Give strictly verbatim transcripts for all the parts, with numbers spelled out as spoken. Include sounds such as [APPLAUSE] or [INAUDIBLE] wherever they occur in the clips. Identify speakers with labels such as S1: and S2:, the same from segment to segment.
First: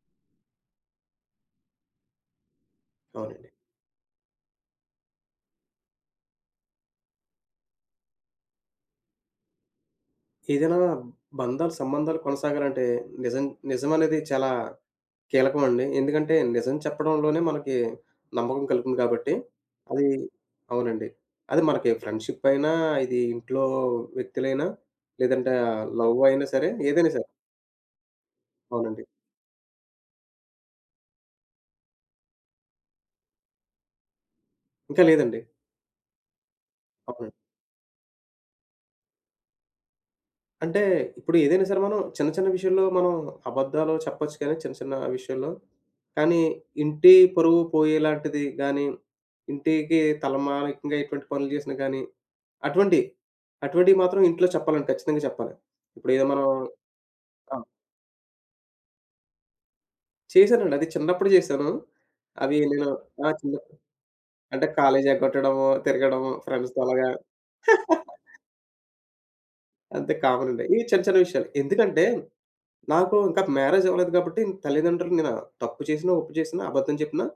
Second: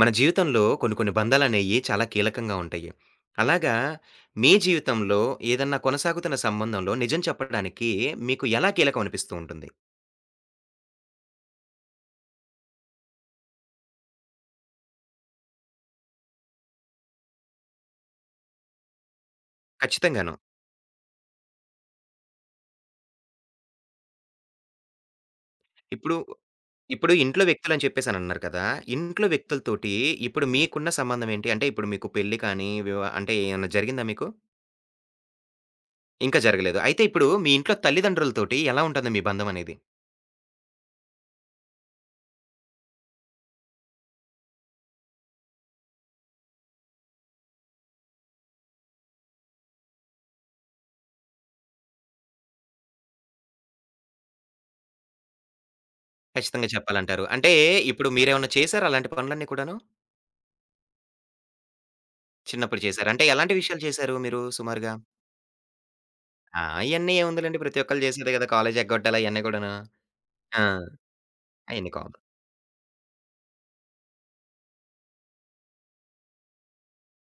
S1: మన జీవితంలో కొన్ని కొన్ని బంధాలనేయి చాలా కీలకంగా ఉంటాయి.
S2: అవునండి.
S1: అలాగా మీ జీవితంలో ఏదన్నా కొనసాగుతున్న సంబంధంలో నిజం చెప్పడానికి మీకు ఎలా కీలకం అనిపిస్తూ ఉంటుంది?
S2: ఏదైనా బంధాలు, సంబంధాలు కొనసాగాలంటే నిజం నిజం అనేది చాలా కీలకం అండి. ఎందుకంటే నిజం చెప్పడంలోనే మనకి నమ్మకం కలుగుతుంది కాబట్టి అది
S1: ఖచ్చితంగాను.
S2: అవునండి. అది మనకి ఫ్రెండ్‌షిప్ అయినా, ఇది ఇంట్లో వ్యక్తులైనా, లేదంటే
S1: ఇప్పుడు,
S2: లవ్ అయినా సరే, ఏదైనా
S1: ఇప్పుడు
S2: సరే.
S1: ఇంట్లో వ్యక్తులని చెప్పేసనన్నారు కదా!
S2: అవునండి.
S1: ఇంట్లో వ్యక్తులతోటి ఇప్పుడు మీకున్న సంబంధం ఏంటి? అంటే ఇప్పుడు మీకు పెళ్లి కానీ వివా అంటే ఏమన్నా జరిగిందా మీకు?
S2: ఇంకా లేదండి.
S1: ఇంకా జరగలేదు. అయితే ఇప్పుడు
S2: అవునండి.
S1: మీ ఇంట్లో తల్లిదండ్రులతోటి ఎలా ఉంటుంది మీ బంధం అనేది?
S2: అంటే ఇప్పుడు ఏదైనా సరే మనం చిన్న చిన్న విషయంలో మనం అబద్ధాలు చెప్పొచ్చు కానీ చిన్న చిన్న విషయంలో. కానీ ఇంటి పరువు పోయేలాంటిది గానీ, ఇంటికి తలమానికంగా ఎటువంటి పనులు చేసినా గానీ, అటువంటియి, అటువంటియి మాత్రం ఇంట్లో చెప్పాలండి. ఖచ్చితంగా చెప్పాలి. ఇప్పుడేదో మనం
S1: ఖచ్చితంగా చెప్పాలంటారు. అంటే
S2: ఆ!
S1: ఇప్పుడు మీరేమన్నా చేసారా అలాంటి పనులన్నీ కూడాను?
S2: చేశానండి. అది చిన్నప్పుడు చేశాను. అవి
S1: చిన్నప్పుడు
S2: నేను
S1: చేసారా? అంటే
S2: ఆ!
S1: ఎలాంటి
S2: చిన్నప్పుడు
S1: విషయాలు చేసారు మీరు
S2: అంటే
S1: సుమారుగా?
S2: కాలేజీ ఎగ్గొట్టడము, తిరగడము,
S1: ఆ!
S2: ఫ్రెండ్స్‌తో అలాగా.
S1: అయన్నీ ఏముందిలెండి ప్రతి ఒక్కళ్ళు చేసేదే
S2: [LAUGHS]
S1: కదా! కాలేజ్ ఎగ్గొట్టాలి అయన్నీ కూడాను.
S2: అంతే కామన్
S1: ఆ!
S2: అండి. ఇవి చిన్న చిన్న విషయాలు.
S1: అయన్నీ
S2: ఎందుకంటే
S1: కామన్.
S2: నాకు ఇంకా మ్యారేజ్ అవ్వలేదు కాబట్టి తల్లిదండ్రులు నేను తప్పు చేసినా, ఒప్పు చేసినా, అబద్ధం చెప్పినా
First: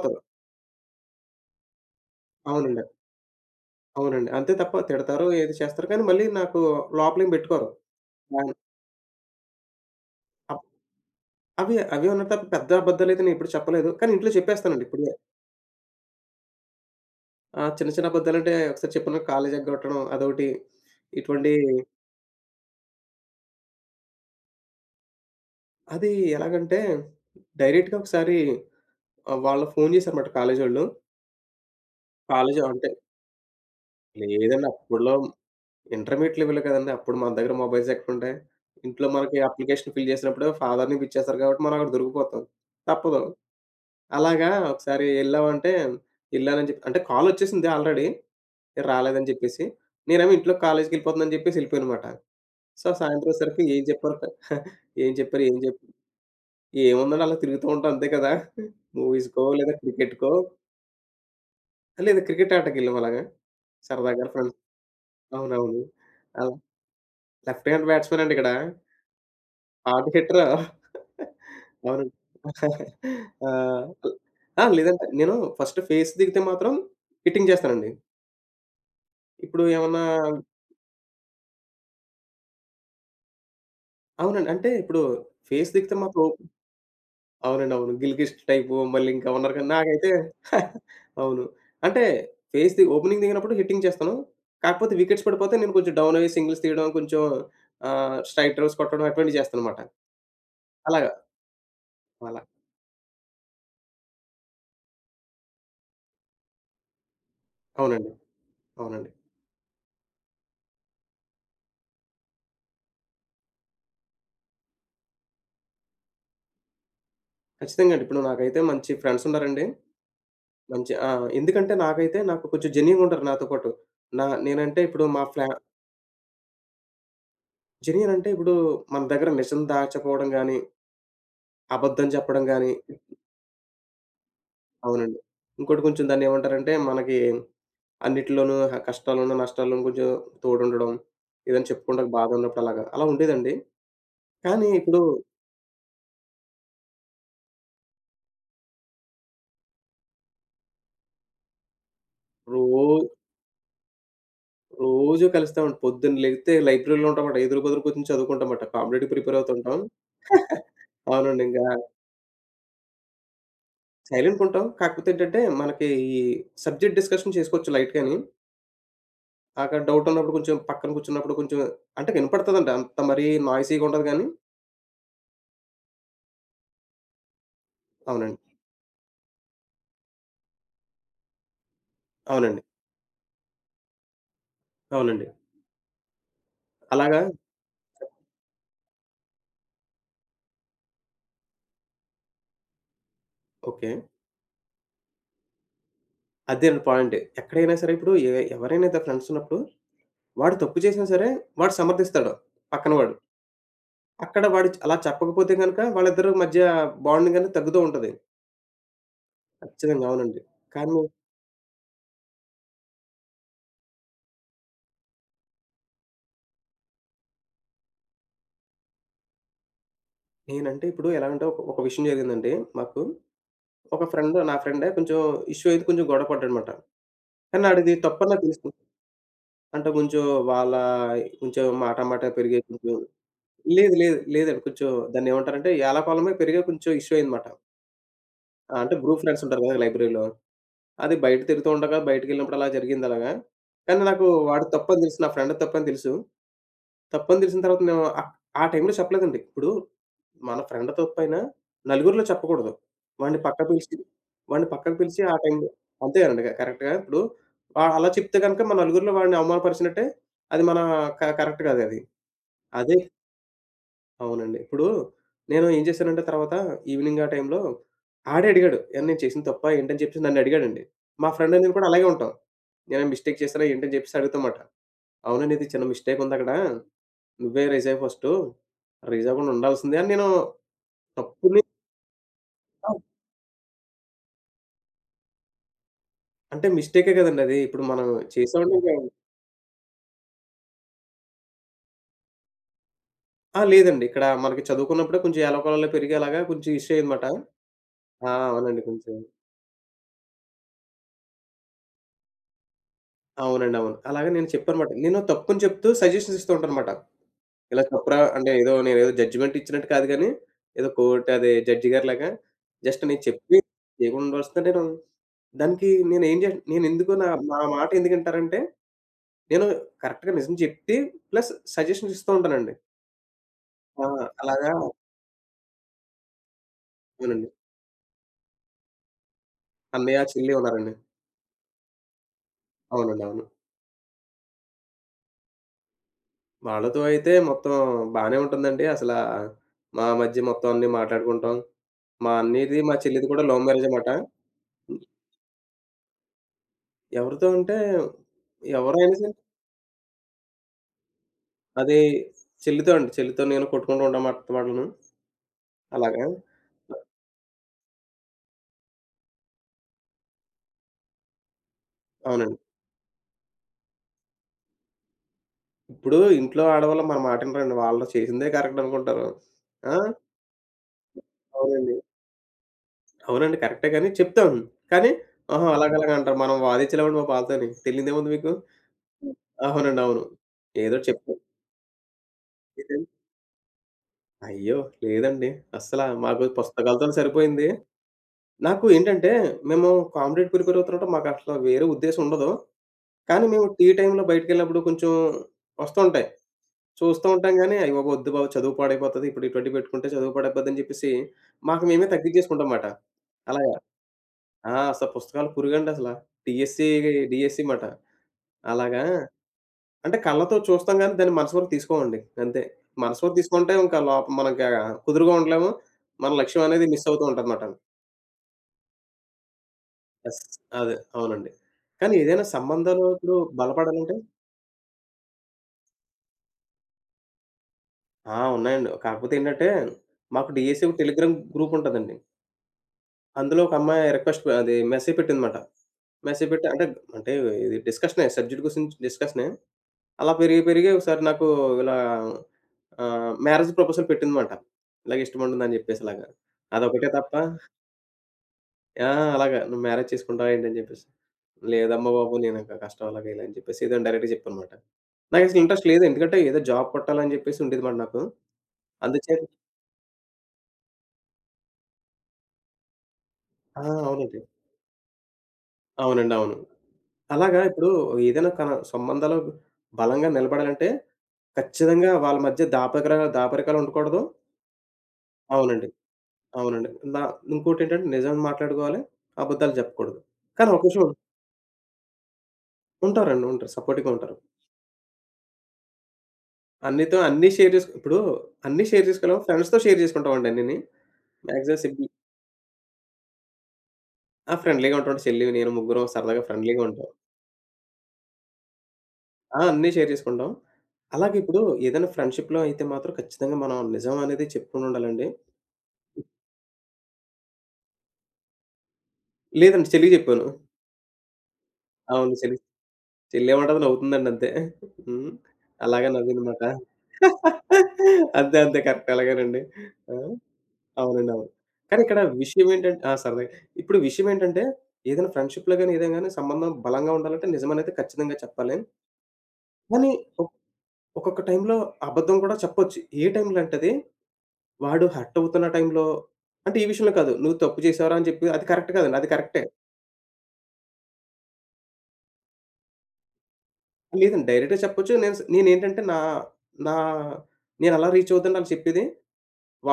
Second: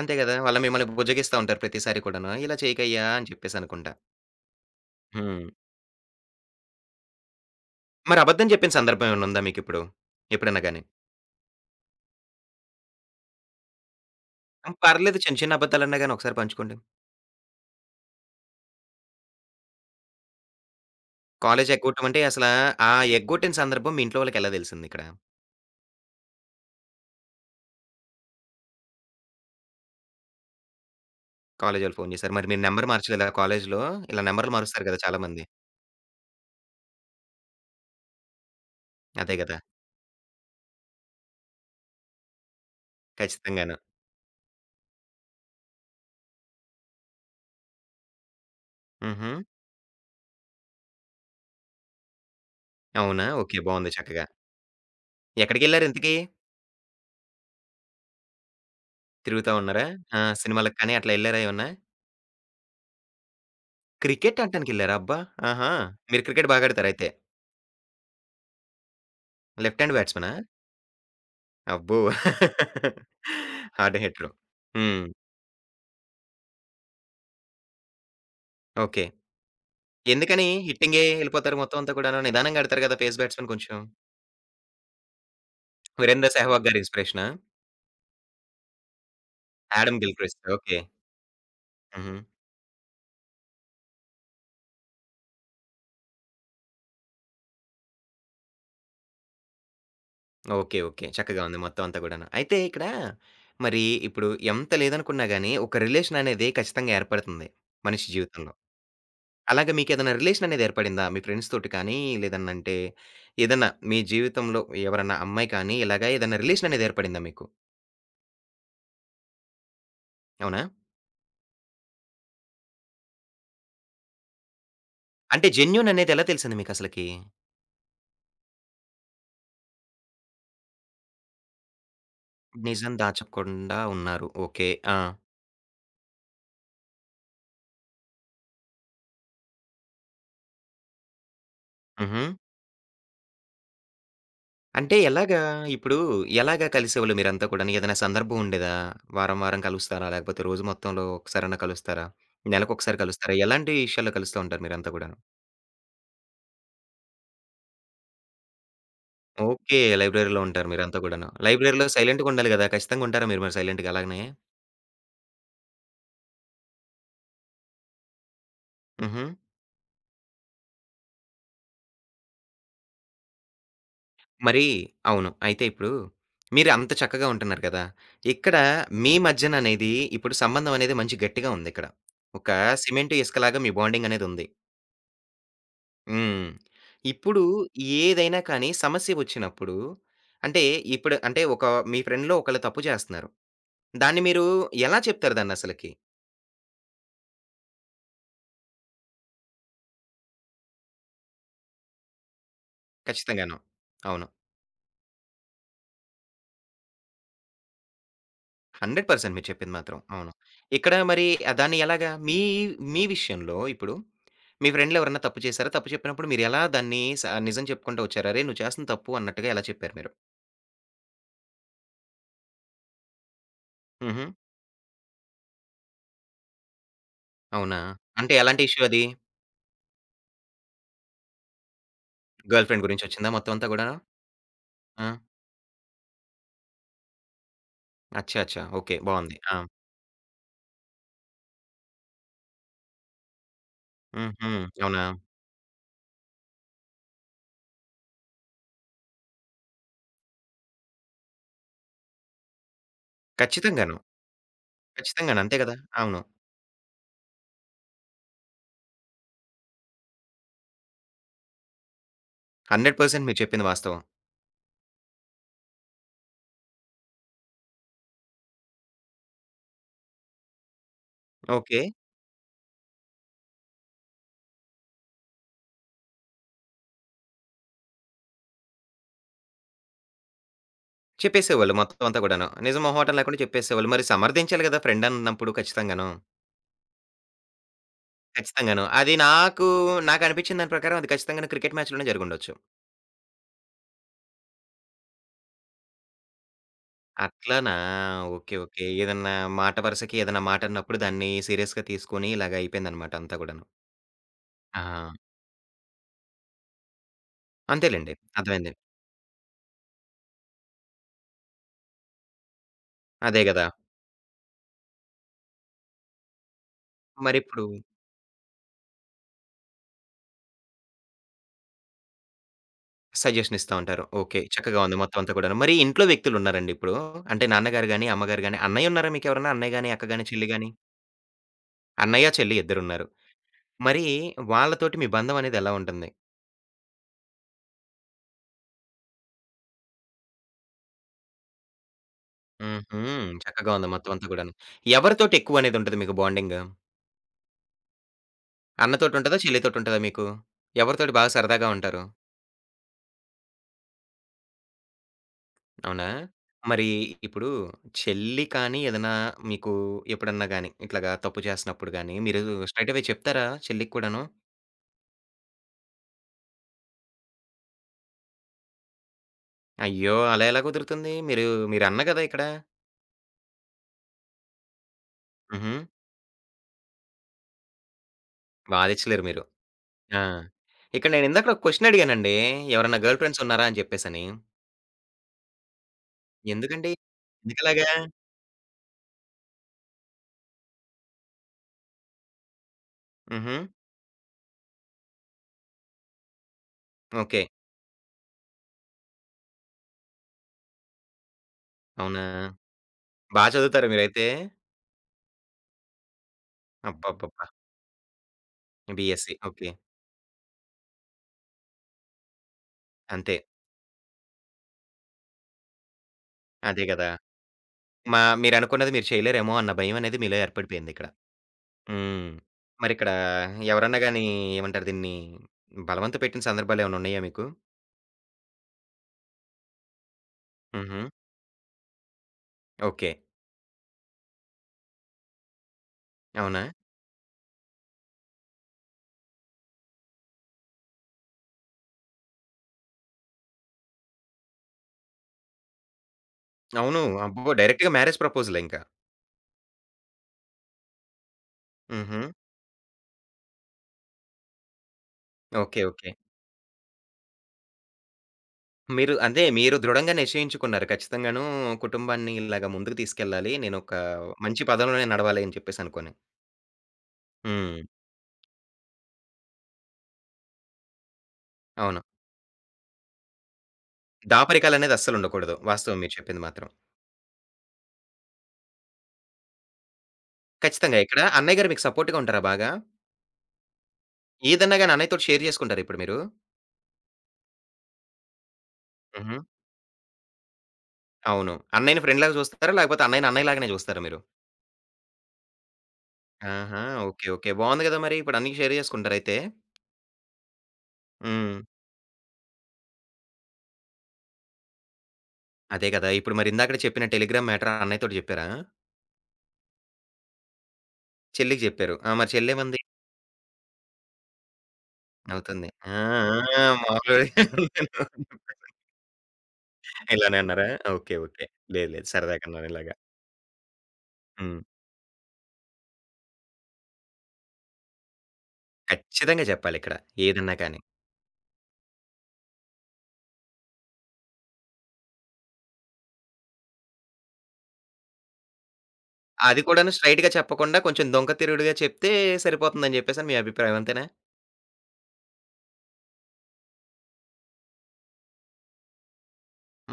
S1: అంతే గదా! వాళ్ళు మిమ్మల్ని బుజ్జగిస్తా ఉంటారు ప్రతిసారి కూడాను. ఇలా
S2: అవునండి.
S1: చేయకయ్యా అని చెప్పేసనుకుంటా.
S2: అవునండి. అంతే తప్ప తిడతారు,
S1: హ్మ్.
S2: ఏది చేస్తారు కానీ మళ్ళీ నాకు లోపలేం పెట్టుకోరు.
S1: మరి అబద్ధం
S2: అవును.
S1: చెప్పిన సందర్భం ఏమన్నా ఉందా మీకిప్పుడు? ఎప్పుడన్నా
S2: అప్
S1: గాని?
S2: అవి అవే ఉన్నాయి తప్ప పెద్ద అబద్దాలైతే నేను ఎప్పుడు చెప్పలేదు. కానీ ఇంట్లో
S1: హ్మ్.
S2: చెప్పేస్తానండి ఇప్పుడే.
S1: పర్లేదు చిన్న చిన్న అబద్దాలన్నా గాని ఒకసారి పంచుకోండి.
S2: ఆ! చిన్న చిన్న అబద్దాలంటే ఒకసారి చెప్పాను కాళ్ళు జగ్గొట్టడం అదొకటి. ఇటువంటి
S1: కాలేజ్ ఎగ్గొట్టమంటే అసలా ఆ ఎగ్గొట్టిన సందర్భం మీ ఇంట్లో వాళ్ళకి ఎలా తెలిసిందిక్కడ?
S2: అది ఎలాగంటే డైరెక్ట్‌గా ఒకసారి ఆహ్, వాళ్ళు ఫోను చేశారన్నమాట కాలేజోళ్ళు.
S1: కాలేజోళ్ళు ఫోను చేసారు. మరి
S2: కాలేజు
S1: మీరు నంబర్
S2: అంటే
S1: మార్చలేదా కాలేజులో? ఇలా నంబర్‌లు
S2: లేదండి
S1: మారుస్తారు కదా!
S2: అప్పట్లో
S1: చాలామంది.
S2: ఇంటర్మీడియేట్ లెవెలే కదండీ! అప్పుడు మన దగ్గర మొబైల్స్ ఎక్కడుంటాయి? ఇంట్లో
S1: అదే
S2: మనకి
S1: గదా!
S2: అప్లికేషన్ ఫిల్ చేసినప్పుడు ఫాదర్‌ని పిలిచేస్తారు కాబట్టి మనం అక్కడ దొరికిపోతాం. తప్పదు.
S1: ఖచ్చితంగాను.
S2: అలాగా ఒకసారి ఎళ్ళామంటే ఎళ్ళానని చెప్పి అంటే కాలొచ్చేసింది ఆల్రెడీ. రాలేదని
S1: హుహు.
S2: చెప్పేసి. నేనేమో ఇంట్లో కాలేజికెళ్ళిపోతున్నానని చెప్పేసి ఎళ్ళిపోయానమాట. సో,
S1: అవునా?
S2: సాయంత్రం
S1: ఓకే.
S2: వచ్చేసరికి ఏం
S1: బావుంది
S2: చెప్పారు.
S1: చక్కగా.
S2: [LAUGHS] ఏం చెప్పారు? ఏం చెప్ప
S1: ఎక్కడికెళ్లారు ఇంతకీ?
S2: ఏముందండి అలా తిరుగుతూ ఉంటాం అంతే కదా! మూవీస్‌కో
S1: తిరుగుతా
S2: లేదా
S1: ఉన్నారా? ఆ!
S2: క్రికెట్‌కో
S1: సినిమాలకు కానీ అట్లా ఎళ్లారా ఏమన్నా?
S2: లేదా క్రికెట్ ఆటకెళ్ళాం అలాగా. సరదాగా
S1: క్రికెట్
S2: ఫ్రెండ్స్.
S1: ఆడటానికెళ్లారా? అబ్బా! ఆహా!
S2: అవునవును.
S1: మీరు క్రికెట్
S2: అలా
S1: బాగా ఆడతారయితే.
S2: లెఫ్ట్ హ్యాండ్ బ్యాట్స్‌మెన్ అండి ఇక్కడ.
S1: లెఫ్ట్ హ్యాండ్
S2: హార్డ్
S1: బ్యాట్స్‌మనా?
S2: హిట్టరా?
S1: అబ్బో!
S2: అవును. ఆ!
S1: Hard hitter.
S2: ఆ!
S1: హ్మ్.
S2: లేదంటే నేను ఫస్ట్ ఫేస్ దిగితే మాత్రం హిట్టింగ్ చేస్తానండి.
S1: ఓకే.
S2: ఇప్పుడు ఏమన్నా
S1: ఎందుకని హిట్టింగే ఎళ్ళిపోతారు మొత్తం అంతా కూడాను? నిదానంగా ఆడతారు కదా! పేస్ బ్యాట్స్‌మెన్ కొంచెం.
S2: అవునండి. అంటే ఇప్పుడు ఫేస్ దిగితే మాత్రం
S1: 'వీరేంద్ర
S2: ఓపెన్.
S1: సెహ్వాగ్' గారి ఇన్‌స్పిరేషనా?
S2: అవునండి. అవును. 'గిల్‌గిస్ట్' టైపు మళ్ళీ ఇంకా ఉన్నారు కానీ
S1: 'ఆడమ్
S2: నాకైతే
S1: గిల్‌క్రిస్ట్' ఓకే.
S2: అవును. అంటే
S1: హుహు.
S2: ఫేస్ ది ఓపెనింగ్ దిగినప్పుడు హిట్టింగ్ చేస్తాను. కాకపోతే వికెట్స్ పడిపోతే నేను కొంచెం డౌన్ అయ్యి సింగిల్స్ తీయడం కొంచెం ఆహ్, స్ట్రైట్ డ్రైవ్స్ కొట్టడం అటువంటివి చేస్తానన్నమాట.
S1: ఓకే. ఓకే.
S2: అలాగా.
S1: చక్కగా ఉంది మొత్తం అంతా కూడాను.
S2: అలా.
S1: అయితే ఇక్కడ మరి ఇప్పుడు ఎంత లేదనుకున్నా గాని, ఒక రిలేషన్ అనేది ఖచ్చితంగా ఏర్పడుతుంది మనిషి
S2: అవునండి.
S1: జీవితంలో.
S2: అవునండి.
S1: అలాగా మీకేదైనా రిలేషన్ అనేది ఏర్పడిందా? మీ ఫ్రెండ్స్ తోటి కానీ, లేదనంటే ఏదన్నా మీ జీవితంలో ఎవరన్నా అమ్మాయి కానీ, ఇలాగా ఏదన్నా రిలేషన్ అనేది ఏర్పడిందా మీకు?
S2: ఖచ్చితంగా అండి. ఇప్పుడు నాకైతే మంచి ఫ్రెండ్స్ ఉన్నారండి.
S1: అవునా?
S2: మంచి ఆ! ఎందుకంటే నాకైతే నాకు కొంచెం జెన్యూన్‌గుంటారు నాతో పాటు. నా నేనంటే ఇప్పుడు మా ఫ్లా
S1: అంటే జెన్యూన్ అనేది ఎలా తెలిసింది మీకసలకి?
S2: జెన్యూన్ అంటే ఇప్పుడు మన దగ్గర నిజం దాచకపోవడం గాని, అబద్ధం చెప్పడం గాని
S1: నిజం దాచకుండా ఉన్నారు. ఓకే. ఆ!
S2: అవునండి. ఇంకోటి కొంచెం దాన్ని ఏమంటారంటే మనకి అన్నిటిలోనూ హ కష్టాల్లోనూ, నష్టాల్లోనూ కొంచెం తోడుండడం. ఏదైనా చెప్పుకుంటే
S1: హుహు.
S2: బాధ ఉన్నప్పుడు అలాగా. అలా ఉండేదండి. కానీ
S1: అంటే
S2: ఇప్పుడు
S1: ఎలాగా? ఇప్పుడు ఎలాగా కలిసేవాళ్ళు మీరంతా కూడాను? ఏదైనా సందర్భం ఉండేదా? వారం, వారం కలుస్తారా? లేకపోతే రోజు మొత్తంలో ఒకసారన్నా కలుస్తారా?
S2: రో
S1: నెలకొకసారి కలుస్తారా? ఎలాంటి విషయాల్లో కలుస్తూ ఉంటారు మీరంతా కూడా?
S2: రోజు కలుస్తామండి. పొద్దున్న లెగితే లైబ్రరీలో ఉంటామట. ఎదురు బెదురు కూర్చొని చదువుకుంటామట. కాంపిటీటివ్‌కి ప్రిపేర్
S1: ఓకే.
S2: అవుతుంటాం.
S1: లైబ్రరీలో ఉంటారు
S2: [LAUGHS]
S1: మీరంతా కూడాను.
S2: అవునండి. ఇంగా
S1: లైబ్రరీలో సైలెంట్‌గా ఉండాలి గదా! ఖచ్చితంగా ఉంటారా మీరు మరి సైలెంట్‌గా అలాగనే?
S2: సైలెంట్‌గుంటాం. కాకపోతే ఏంటంటే, మనకి ఈ సబ్జెక్ట్ డిస్కషన్ చేసుకోవచ్చు లైట్‌గాని.
S1: హుహు.
S2: అక్కడ డౌటున్నప్పుడు కొంచెం పక్కన కూర్చున్నప్పుడు కొంచెం అంటే వినపడతదండి. అంత మరీ నాయిసీగా ఉండదు గానీ
S1: మరి అవును. అయితే ఇప్పుడు మీరు అంత చక్కగా ఉంటున్నారు కదా!
S2: అవునండి.
S1: ఇక్కడ మీ మధ్యన అనేది ఇప్పుడు సంబంధం అనేది మంచి గట్టిగా ఉందిక్కడ. ఒక
S2: అవునండి.
S1: సిమెంట్, ఇసుకలాగా మీ బాండింగ్ అనేదుంది.
S2: అవునండి.
S1: హ్మ్.
S2: అలాగా.
S1: ఇప్పుడు ఏదైనా కానీ సమస్య వచ్చినప్పుడు అంటే ఇప్పుడు అంటే ఒక మీ ఫ్రెండ్‌లో ఒకళ్ళు తప్పు చేస్తున్నారు.
S2: ఓకే.
S1: దాన్ని మీరు ఎలా చెప్తారు దాన్నసలకి?
S2: అదేనండి పాయింట్. ఎక్కడైనా సరే ఇప్పుడు ఎ ఎవరైనా ద ఫ్రెండ్స్ ఉన్నప్పుడు, వాడు తప్పు చేసినా సరే వాడు సమర్థిస్తాడు పక్కన వాడు.
S1: ఖచ్చితంగాను. అవును.
S2: అక్కడ వాడు అలా చెప్పకపోతే గనక వాళ్ళిద్దరి మధ్య బాండింగ్ అనేది తగ్గుతూ ఉంటది.
S1: నూరు శాతం మీరు చెప్పింది మాత్రం.
S2: ఖచ్చితంగా.
S1: అవును.
S2: అవునండి. కానీ
S1: ఇక్కడ మరి ఆహ్, దాన్ని ఎలాగా మీ మీ విషయంలో ఇప్పుడు మీ ఫ్రెండ్‌లెవరన్నా తప్పు చేశారా? తప్పు చెప్పినప్పుడు మీరెలా దాన్ని స నిజం చెప్పుకుంటూ వచ్చారా? "అరేయ్! నువ్వు చేస్తుంది తప్పు" అన్నట్టుగా ఎలా చెప్పారు మీరు?
S2: నేనంటే ఇప్పుడు ఎలా అంటే ఒక ఒక విషయం జరిగిందండి మాకు. ఒక
S1: హుహు.
S2: ఫ్రెండ్ నా ఫ్రెండే కొంచెం ఇష్యూ అయింది. కొంచెం గొడవ పడ్డాడనమాట. కానీ
S1: అవునా?
S2: నాడిది తప్పని
S1: అంటే
S2: నాకు
S1: ఎలాంటి
S2: తెలుసు.
S1: ఇష్యూ అది?
S2: అంటే కొంచెం వాళ్ళ కొంచెం మాట మాట పెరిగి
S1: గర్ల్ ఫ్రెండ్
S2: కొంచెం
S1: గురించొచ్చిందా మొత్తం అంతా
S2: లేదు.
S1: గూడాను?
S2: లేదు. లేదండి. కొంచెం
S1: ఆ!
S2: దాన్నేమంటారంటే ఏలాపాలమే పెరిగి కొంచెం ఇష్యూ అయిందనమాట.
S1: అచ్చా! అచ్చా!
S2: ఆ! అంటే
S1: ఓకే.
S2: గ్రూప్
S1: బావుంది.
S2: ఫ్రెండ్స్
S1: ఆ!
S2: ఉంటారు కదా, లైబ్రరీలో. అది బయట తిరుగుతూ ఉండగా బయటికెళ్ళినప్పుడు అలా జరిగిందలాగా. కానీ నాకు
S1: హుహు.
S2: వాడు తప్పని
S1: అవునా?
S2: తెలుసు. నా ఫ్రెండ్ తప్పని తెలుసు. తప్పని తెలిసిన తర్వాత నేను ఆహ్, ఆ టైంలో చెప్పలేదండి. ఇప్పుడు మన ఫ్రెండ్ తప్పైనా నలుగురిలో చెప్పకూడదు. వాడిని పక్కకు పిలిచి
S1: ఖచ్చితంగాను.
S2: వాడిని పక్కకు పిలిచి ఆ
S1: ఖచ్చితంగాను. అంతే
S2: టైంలో
S1: గదా! అవును.
S2: అంతేనండి. కరెక్ట్‌గా ఇప్పుడు ఆ! అలా చెప్తే గనక మన నలుగురిలో వాడిని అవమానపరిచినట్టే. అది మన క కరెక్ట్ కాదది. అదే
S1: నూరు శాతం మీరు చెప్పింది వాస్తవం.
S2: అవునండి. ఇప్పుడు నేను ఏం చేశానంటే తర్వాత ఈవినింగ్ ఆ టైంలో ఆడే అడిగాడు. "ఏహ్! నేను చేసిన తప్పా ఏంటని" చెప్పేసి నన్ను అడిగాడండి. మా ఫ్రెండ్ నేను
S1: ఓకే.
S2: కూడా అలాగే ఉంటాం. నేను మిస్టేక్ చేశానా ఏంటని చెప్పేసి అడుగుతాం మాట. "అవునండి ఇది చిన్న మిస్టేక్ ఉందక్కడ" నువ్వే రైజ్ అయ్యి ఫస్టు. రైజ్ అవ్వకుండా ఉండాల్సిందే అని నేను తప్పుని
S1: చెప్పేసేవాళ్ళు మొత్తం అంతా గూడాను. నిజం మొహమాటం లేకుండా చెప్పేసేవాళ్ళు. మరి సమర్థించాలి గదా! ఫ్రెండ్ అన్నప్పుడు ఖచ్చితంగాను.
S2: అంటే మిస్టేకే కదండీ అది. ఇప్పుడు మనం చేసామంటే
S1: ఖచ్చితంగాను.
S2: ఇంకా
S1: అది నాకు నాకనిపించిన దాని ప్రకారం అది ఖచ్చితంగాను క్రికెట్ మ్యాచ్‌లోనే జరిగుండొచ్చు.
S2: ఆ! లేదండి. ఇక్కడ మనకి చదువుకున్నప్పుడే కొంచెం ఏలాకులాలో పెరిగి అలాగా కొంచెం ఇష్యూ అయిందన్నమాట.
S1: అట్లనా!
S2: ఆ!
S1: ఓకే.
S2: అవునండి.
S1: ఓకే.
S2: కొంచెం
S1: ఏదన్నా మాట వరుసకి ఏదన్నా మాటన్నప్పుడు దాన్ని సీరియస్‌గా తీసుకొని ఇలాగ అయిపోయిందనమాట అంతా గూడాను.
S2: అవునండి. అవును. అలాగే నేను చెప్పానమాట.
S1: ఆ!
S2: నేను తప్పుని చెప్తూ సజెషన్స్ ఇస్తూ ఉంటానన్నమాట. ఇలా
S1: అంతేలెండి.
S2: తప్పురా అంటే
S1: అర్థమైంది.
S2: ఏదో నేనేదో జడ్జిమెంట్ ఇచ్చినట్టు కాదు గానీ, ఏదో కోర్ట్ అదే జడ్జి గారిలాగా జస్ట్ నేను
S1: అదే
S2: చెప్పి
S1: గదా!
S2: చేయకుండా వస్తే నేను దానికి నేనేం జే నేనెందుకు నా నా
S1: మరిప్పుడు
S2: మాట ఎందుకింటారంటే నేను కరెక్ట్‌గా నిజం చెప్తే ప్లస్ సజెషన్స్ ఇస్తూ ఉంటానండి.
S1: సజెషన్ ఇస్తా
S2: ఆ!
S1: ఉంటారు. ఓకే.
S2: అలాగా
S1: చక్కగా ఉంది మొత్తం అంతా కూడాను. మరి ఇంట్లో వ్యక్తులున్నారండి ఇప్పుడు? అంటే
S2: అవునండి.
S1: నాన్నగారు గాని, అమ్మగారు గాని అన్నయ్యున్నారా మీకెవరన్నా? అన్నయ్య గాని, అక్క
S2: అన్నయ్య,
S1: గాని, చెల్లి
S2: చెల్లి
S1: గాని?
S2: ఉన్నారండి.
S1: అన్నయ్య, చెల్లి ఇద్దరున్నారు.
S2: అవునండి. అవును.
S1: మరి వాళ్ళతోటి మీ బంధం అనేది ఎలా ఉంటుంది?
S2: వాళ్ళతో అయితే మొత్తం బానే ఉంటుందండి. అసలా మా మధ్య మొత్తం అన్నీ మాట్లాడుకుంటాం. మా అన్నయ్యది, మా
S1: హుహు.
S2: చెల్లిది కూడా లవ్
S1: చక్కగా
S2: మ్యారేజ్
S1: ఉంది
S2: అన్నమాట.
S1: మొత్తం అంతా కూడాను. ఎవరితోటి ఎక్కువనేది ఉంటది మీకు బాండింగ్?
S2: ఎవరితో అంటే ఎవరైనా
S1: అన్నతోటి
S2: సరే
S1: ఉంటదా? చెల్లితోటి ఉంటదా మీకు? ఎవరితోటి బాగా సరదాగా
S2: అది
S1: ఉంటారు?
S2: చెల్లితో అండి. చెల్లితో నేను కొట్టుకుంటూ ఉంటాం మాట మాటలను.
S1: అవునా?
S2: అలాగా
S1: మరి ఇప్పుడు చెల్లి కానీ ఏదైనా మీకు ఎప్పుడన్నా గాని ఇట్లాగా తప్పు చేసినప్పుడు గాని మీరు
S2: అవునండి.
S1: స్ట్రెయిట్ అవే చెప్తారా చెల్లికి కూడాను?
S2: ఇప్పుడు ఇంట్లో ఆడవాళ్ళు మన మాట వినరండి. వాళ్ళు చేసిందే కరెక్ట్ అనుకుంటారు. ఆ!
S1: అయ్యో! అలా ఎలా కుదురుతుంది? మీరు
S2: అవునండి.
S1: మీరన్న గదా ఇక్కడ.
S2: అవునండి. కరెక్టే గాని చెప్తాం. కానీ ఆహా! అవును.
S1: హుహు.
S2: అలాగలాగా అంటారు. మనం వాదించలేమండి మా వాళ్ళతోని. తెలీదేముంది మీకు?
S1: వాదిచ్చలేరు
S2: హ్మ్.
S1: మీరు.
S2: అవునండి. అవును.
S1: ఆ!
S2: ఏదోటి
S1: ఇక్కడ నేను
S2: చెప్తాం.
S1: ఇందాకడ ఒక క్వెషన్ అడిగానండి. ఎవరన్నా
S2: ఇదేం
S1: గర్ల్ ఫ్రెండ్స్ ఉన్నారా అని చెప్పేసని.
S2: అయ్యో! లేదండి. అస్సల మాకు
S1: ఎందుకండి?
S2: పుస్తకాలతోని సరిపోయింది.
S1: ఎందుకలాగా?
S2: నాకు ఏంటంటే మేము కాంపిటేటివ్ ప్రిపేర్ అవుతున్నప్పుడు మాకసల వేరే ఉద్దేశం ఉండదు. కానీ
S1: హుహు.
S2: మేము టీ టైమ్‌లో బయటికెళ్ళినప్పుడు కొంచెం వస్తుంటాయి. చూస్తూ
S1: ఓకే.
S2: ఉంటాం గానీ, అయ్య బాబోయ్! వద్దు బాబు చదువు పాడైపోతది. ఇప్పుడు ఇటువంటివి పెట్టుకుంటే చదువు పాడైపోద్దని చెప్పేసి మాకు మేమే
S1: అవునా?
S2: తగ్గించేసుకుంటాం మాట.
S1: బా
S2: అలా
S1: చదువుతారా మీరైతే?
S2: ఆ! అసల పుస్తకాలు పురుగండసల. డీఎస్సీ,
S1: అబ్బబ్బబ్బా!
S2: డీఎస్సీ మాట. అలాగా
S1: బీఎస్సీ. ఓకే.
S2: అంటే కళ్ళతో చూస్తాం గానీ, దాన్ని మనసువరకు తీసుకోమండి అంతే. మనసువరకు
S1: అంతే.
S2: తీసుకుంటే ఇంకా లోప మనకా కుదురుగా ఉండలేము. మన లక్ష్యం
S1: అదే
S2: అనేది మిస్
S1: గదా!
S2: అవుతూ ఉంటదమాట.
S1: మా మీరనుకున్నది మీరు చేయలేరేమో అన్న భయమనేది మీలో
S2: యెస్. అదే.
S1: ఏర్పడిపోయిందిక్కడ.
S2: అవునండి. కానీ
S1: హ్మ్.
S2: ఏదైనా సంబంధాలు
S1: మరిక్కడ
S2: ఇప్పుడు
S1: ఎవరన్నా
S2: బలపడాలంటే
S1: గాని ఏమంటారు దీన్ని, బలవంత పెట్టిన సందర్భాలేమన్నా ఉన్నాయా మీకు?
S2: ఆ! ఉన్నాయండి. కాకపోతే ఏంటంటే, మాకు డీఎస్సీ ఒక
S1: హుహు.
S2: టెలిగ్రామ్ గ్రూపుంటదండి.
S1: ఓకే.
S2: అందులో ఒక అమ్మాయి రిక్వెస్ట్ అది మెసేజ్ పెట్టిందమాట. మెసేజ్
S1: అవునా?
S2: పెట్టి అంటే, అంటే ఇది డిస్కషనే సబ్జెక్ట్ గురించి డిస్కషనే. అలా పెరిగి, పెరిగి ఒకసారి నాకు ఇలా ఆహ్, మ్యారేజ్ ప్రపోజల్ పెట్టిందమాట. ఇలాగ ఇష్టముంటుందని జెప్పేసిలాగా.
S1: అవును.
S2: అదొకటే తప్ప
S1: అబ్బో! డైరెక్ట్‌గా మ్యారేజ్ ప్రపోజలే ఇంకా.
S2: ఆ! అలాగా "నువ్వు మ్యారేజ్ చేసుకుంటావా ఏంటి?" అని జెప్పేసి. "లేదమ్మా
S1: హుహు.
S2: బాబు నేనింకా కష్టం అలాగా ఇలా" అని జెప్పేసి ఏదో డైరెక్ట్‌గా చెప్పానమాట. నాకసలు
S1: ఓకే.
S2: ఇంట్రెస్ట్ లేదు.
S1: ఓకే.
S2: ఎందుకంటే ఏదో జాబ్ కొట్టాలని జెప్పేసి ఉండేదిమాట నాకు.
S1: మీరు
S2: అందుచేత
S1: అదే మీరు దృఢంగా నిశ్చయించుకున్నారు. ఖచ్చితంగాను కుటుంబాన్ని ఇలాగ ముందుకు తీసుకెళ్ళాలి.
S2: ఆ!
S1: నేనొక
S2: అవునండి.
S1: మంచి పదంలోనే నడవాలి అని చెప్పేసనుకోని.
S2: అవునండి. అవును. అలాగా
S1: హ్మ్.
S2: ఇప్పుడు ఏదైనా కన సంబంధాలు బలంగా నిలబడాలంటే
S1: అవును.
S2: ఖచ్చితంగా వాళ్ళ మధ్య దాపరికరా దాపరికాలుండకూడదు.
S1: దాపరికాలనేది అస్సలుండకూడదు.
S2: అవునండి.
S1: వాస్తవం మీరు చెప్పింది మాత్రం.
S2: అవునండి. నా ఇంకోటేంటంటే నిజం మాట్లాడుకోవాలి, అబద్ధాలు చెప్పకూడదు. కానీ ఒక
S1: ఖచ్చితంగా.
S2: విషయం
S1: ఇక్కడ అన్నయ్య గారు మీకు సపోర్ట్‌గా ఉంటారా బాగా?
S2: ఉంటారండి. ఉంటారు. సపోర్టివ్‌గా ఉంటారు.
S1: ఏదన్నా గాని అన్నయ్యతోటి షేర్ చేసుకుంటారా ఇప్పుడు మీరు?
S2: అన్నితో అన్నీ షేర్ జేసుకు ఇప్పుడు అన్నీ షేర్ జేసుకోలేం.
S1: హుహు.
S2: ఫ్రెండ్స్‌తో షేర్ జేసుకుంటామండి అన్నీని.
S1: అవును.
S2: మాక్సిమం
S1: అన్నయ్యని
S2: సిబ్లి
S1: ఫ్రెండ్‌లాగా చూస్తారా? లేకపోతే అన్నయ్యని అన్నయ్య లాగానే చూస్తారా మీరు?
S2: ఆ! ఫ్రెండ్లీగా ఉంటాం. చెల్లి, నేను ముగ్గురం సరదాగా ఫ్రెండ్లీగా
S1: ఆహా!
S2: ఉంటాం.
S1: ఓకే. ఓకే. బావుంది గదా! మరి ఇప్పుడు అన్నీ షేర్ చేసుకుంటారయితే.
S2: ఆ! అన్నీ షేర్ జేసుకుంటాం. అలాగే
S1: హ్మ్.
S2: ఇప్పుడు ఏదైనా ఫ్రెండ్‌షిప్‌లో అయితే మాత్రం ఖచ్చితంగా మనం నిజం అనేది చెప్పుకొని ఉండాలండి.
S1: అదే గదా! ఇప్పుడు మరి ఇందాకడ చెప్పిన టెలిగ్రామ్ మ్యాటర్ అన్నయ్యతోటి చెప్పారా?
S2: లేదండి చెల్లికి జెప్పాను.
S1: చెల్లికి జెప్పారు. ఆ!
S2: అవును.
S1: మరి
S2: చెల్లి
S1: చెల్లేమంది?
S2: చెల్లేమంటది నవ్వుతుందండి అంతే. హ్మ్.
S1: నవ్వుతుంది. ఆ!
S2: అలాగే నవ్విందమాట.
S1: ఆ! మాములుగా
S2: [LAUGHS]
S1: [LAUGHS]
S2: అంతే. అంతే. కరెక్ట్ అలాగేనండి. ఆ!
S1: ఇలానే అన్నారా? ఓకే.
S2: అవునండి.
S1: ఓకే.
S2: అవును.
S1: లేదు
S2: కానీ
S1: లేదు.
S2: ఇక్కడ
S1: సరదాగా అన్నారు
S2: విషయం
S1: ఇలాగా.
S2: ఏంటంటే ఆ! సరదాగా. ఇప్పుడు విషయం
S1: హ్మ్.
S2: ఏంటంటే, ఏదైనా ఫ్రెండ్‌షిప్‌లో గాని, ఏదైనా గాని సంబంధం బలంగా ఉండాలంటే నిజమనేది ఖచ్చితంగా చెప్పాలి.
S1: ఖచ్చితంగా జెప్పాలిక్కడ
S2: కానీ ఒ
S1: ఏదన్నా కాని.
S2: ఒక్కొక్క టైంలో అబద్ధం కూడా చెప్పొచ్చు. ఏ టైంలో అంటే అది, వాడు హర్ట్ అవుతున్న టైంలో అంటే ఈ విషయంలో కాదు. "నువ్వు తప్పు చేశావురా" అని చెప్పి అది కరెక్ట్ కాదండి. అది
S1: అది
S2: కరెక్టే.
S1: కూడాను స్ట్రెయిట్‌గా చెప్పకుండా కొంచెం డొంక తిరుగుడుగా చెప్తే సరిపోతుందని జెప్పేసని మీ అభిప్రాయం అంతేనా?
S2: లేదండి డైరెక్ట్‌గా చెప్పొచ్చు. నేను స్ నేనేంటంటే నా నా నేనలా రీచ్ అవుతాను ఆళ్ళకి చెప్పేది.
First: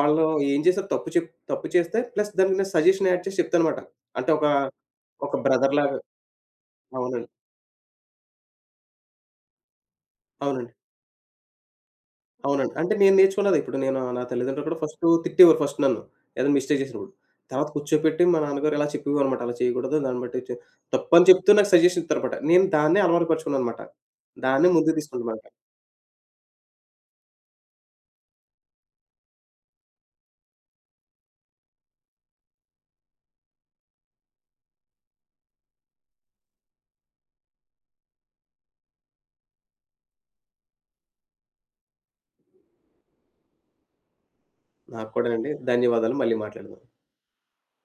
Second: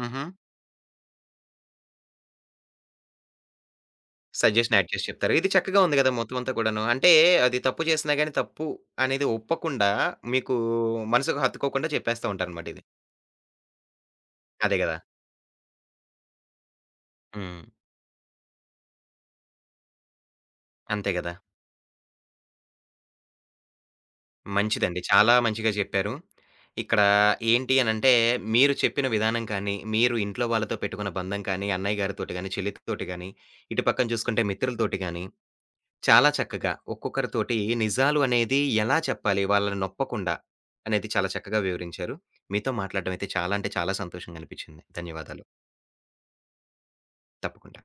S1: హుహు.
S2: ఏం చేశారు తప్పు చెప్ తప్పు చేస్తే ప్లస్ దానికి నేను సజెషన్ యాడ్ చేసి చెప్తాననమాట. అంటే ఒక,
S1: సజెషన్ యాడ్ చేసి
S2: ఒక
S1: చెప్తారు. ఇది చక్కగా ఉంది
S2: బ్రదర్‌లాగా.
S1: గదా! మొత్తం అంతా కూడాను. అంటే
S2: అవునండి.
S1: అది తప్పు చేసినా గాని తప్పు అనేది ఒప్పకుండా మీకు
S2: అవునండి.
S1: మనసుకు హత్తుకోకుండా చెప్పేస్తా ఉంటారనమాట
S2: అవునండి.
S1: ఇది.
S2: అంటే నేను నేర్చుకున్నదే. ఇప్పుడు నేను నా తల్లిదండ్రులు
S1: అదే
S2: కూడా
S1: గదా!
S2: ఫస్టు తిట్టేవారు ఫస్ట్ నన్ను. ఏదైనా మిస్టేక్ చేసినప్పుడు.
S1: హ్మ్.
S2: తర్వాత కూర్చోపెట్టి మా నాన్నగారు ఇలా చెప్పేవారనమాట. అలా చేయకూడదు. దాన్ని బట్టి చే
S1: అంతే
S2: తప్పని
S1: గదా!
S2: చెప్తూ నాకు సజెషన్ ఇత్తారనమాట. నేను దాన్నే అలవాటు పరుచుకున్నాననమాట. దాన్నే ముందుకు
S1: మంచిదండి. చాలా
S2: తీసుకుంటున్నానమాట.
S1: మంచిగా చెప్పారు. ఇక్కడ ఏంటి అనంటే మీరు చెప్పిన విధానం కానీ, మీరు ఇంట్లో వాళ్ళతో పెట్టుకున్న బంధం కానీ, అన్నయ్య గారితోటి గాని, చెల్లితోటి గాని, ఇటు పక్కన చూసుకుంటే మిత్రులతోటి గాని చాలా చక్కగా ఒక్కొక్కరితోటి నిజాలు అనేది ఎలా చెప్పాలి వాళ్ళని నొప్పకుండా అనేది చాలా చక్కగా వివరించారు. మీతో మాట్లాడడం అయితే చాలా అంటే చాలా సంతోషంగా అనిపించింది.
S2: నాకు
S1: ధన్యవాదాలు.
S2: కూడానండి ధన్యవాదాలు. మళ్ళీ మాట్లాడదాం.
S1: తప్పకుండా.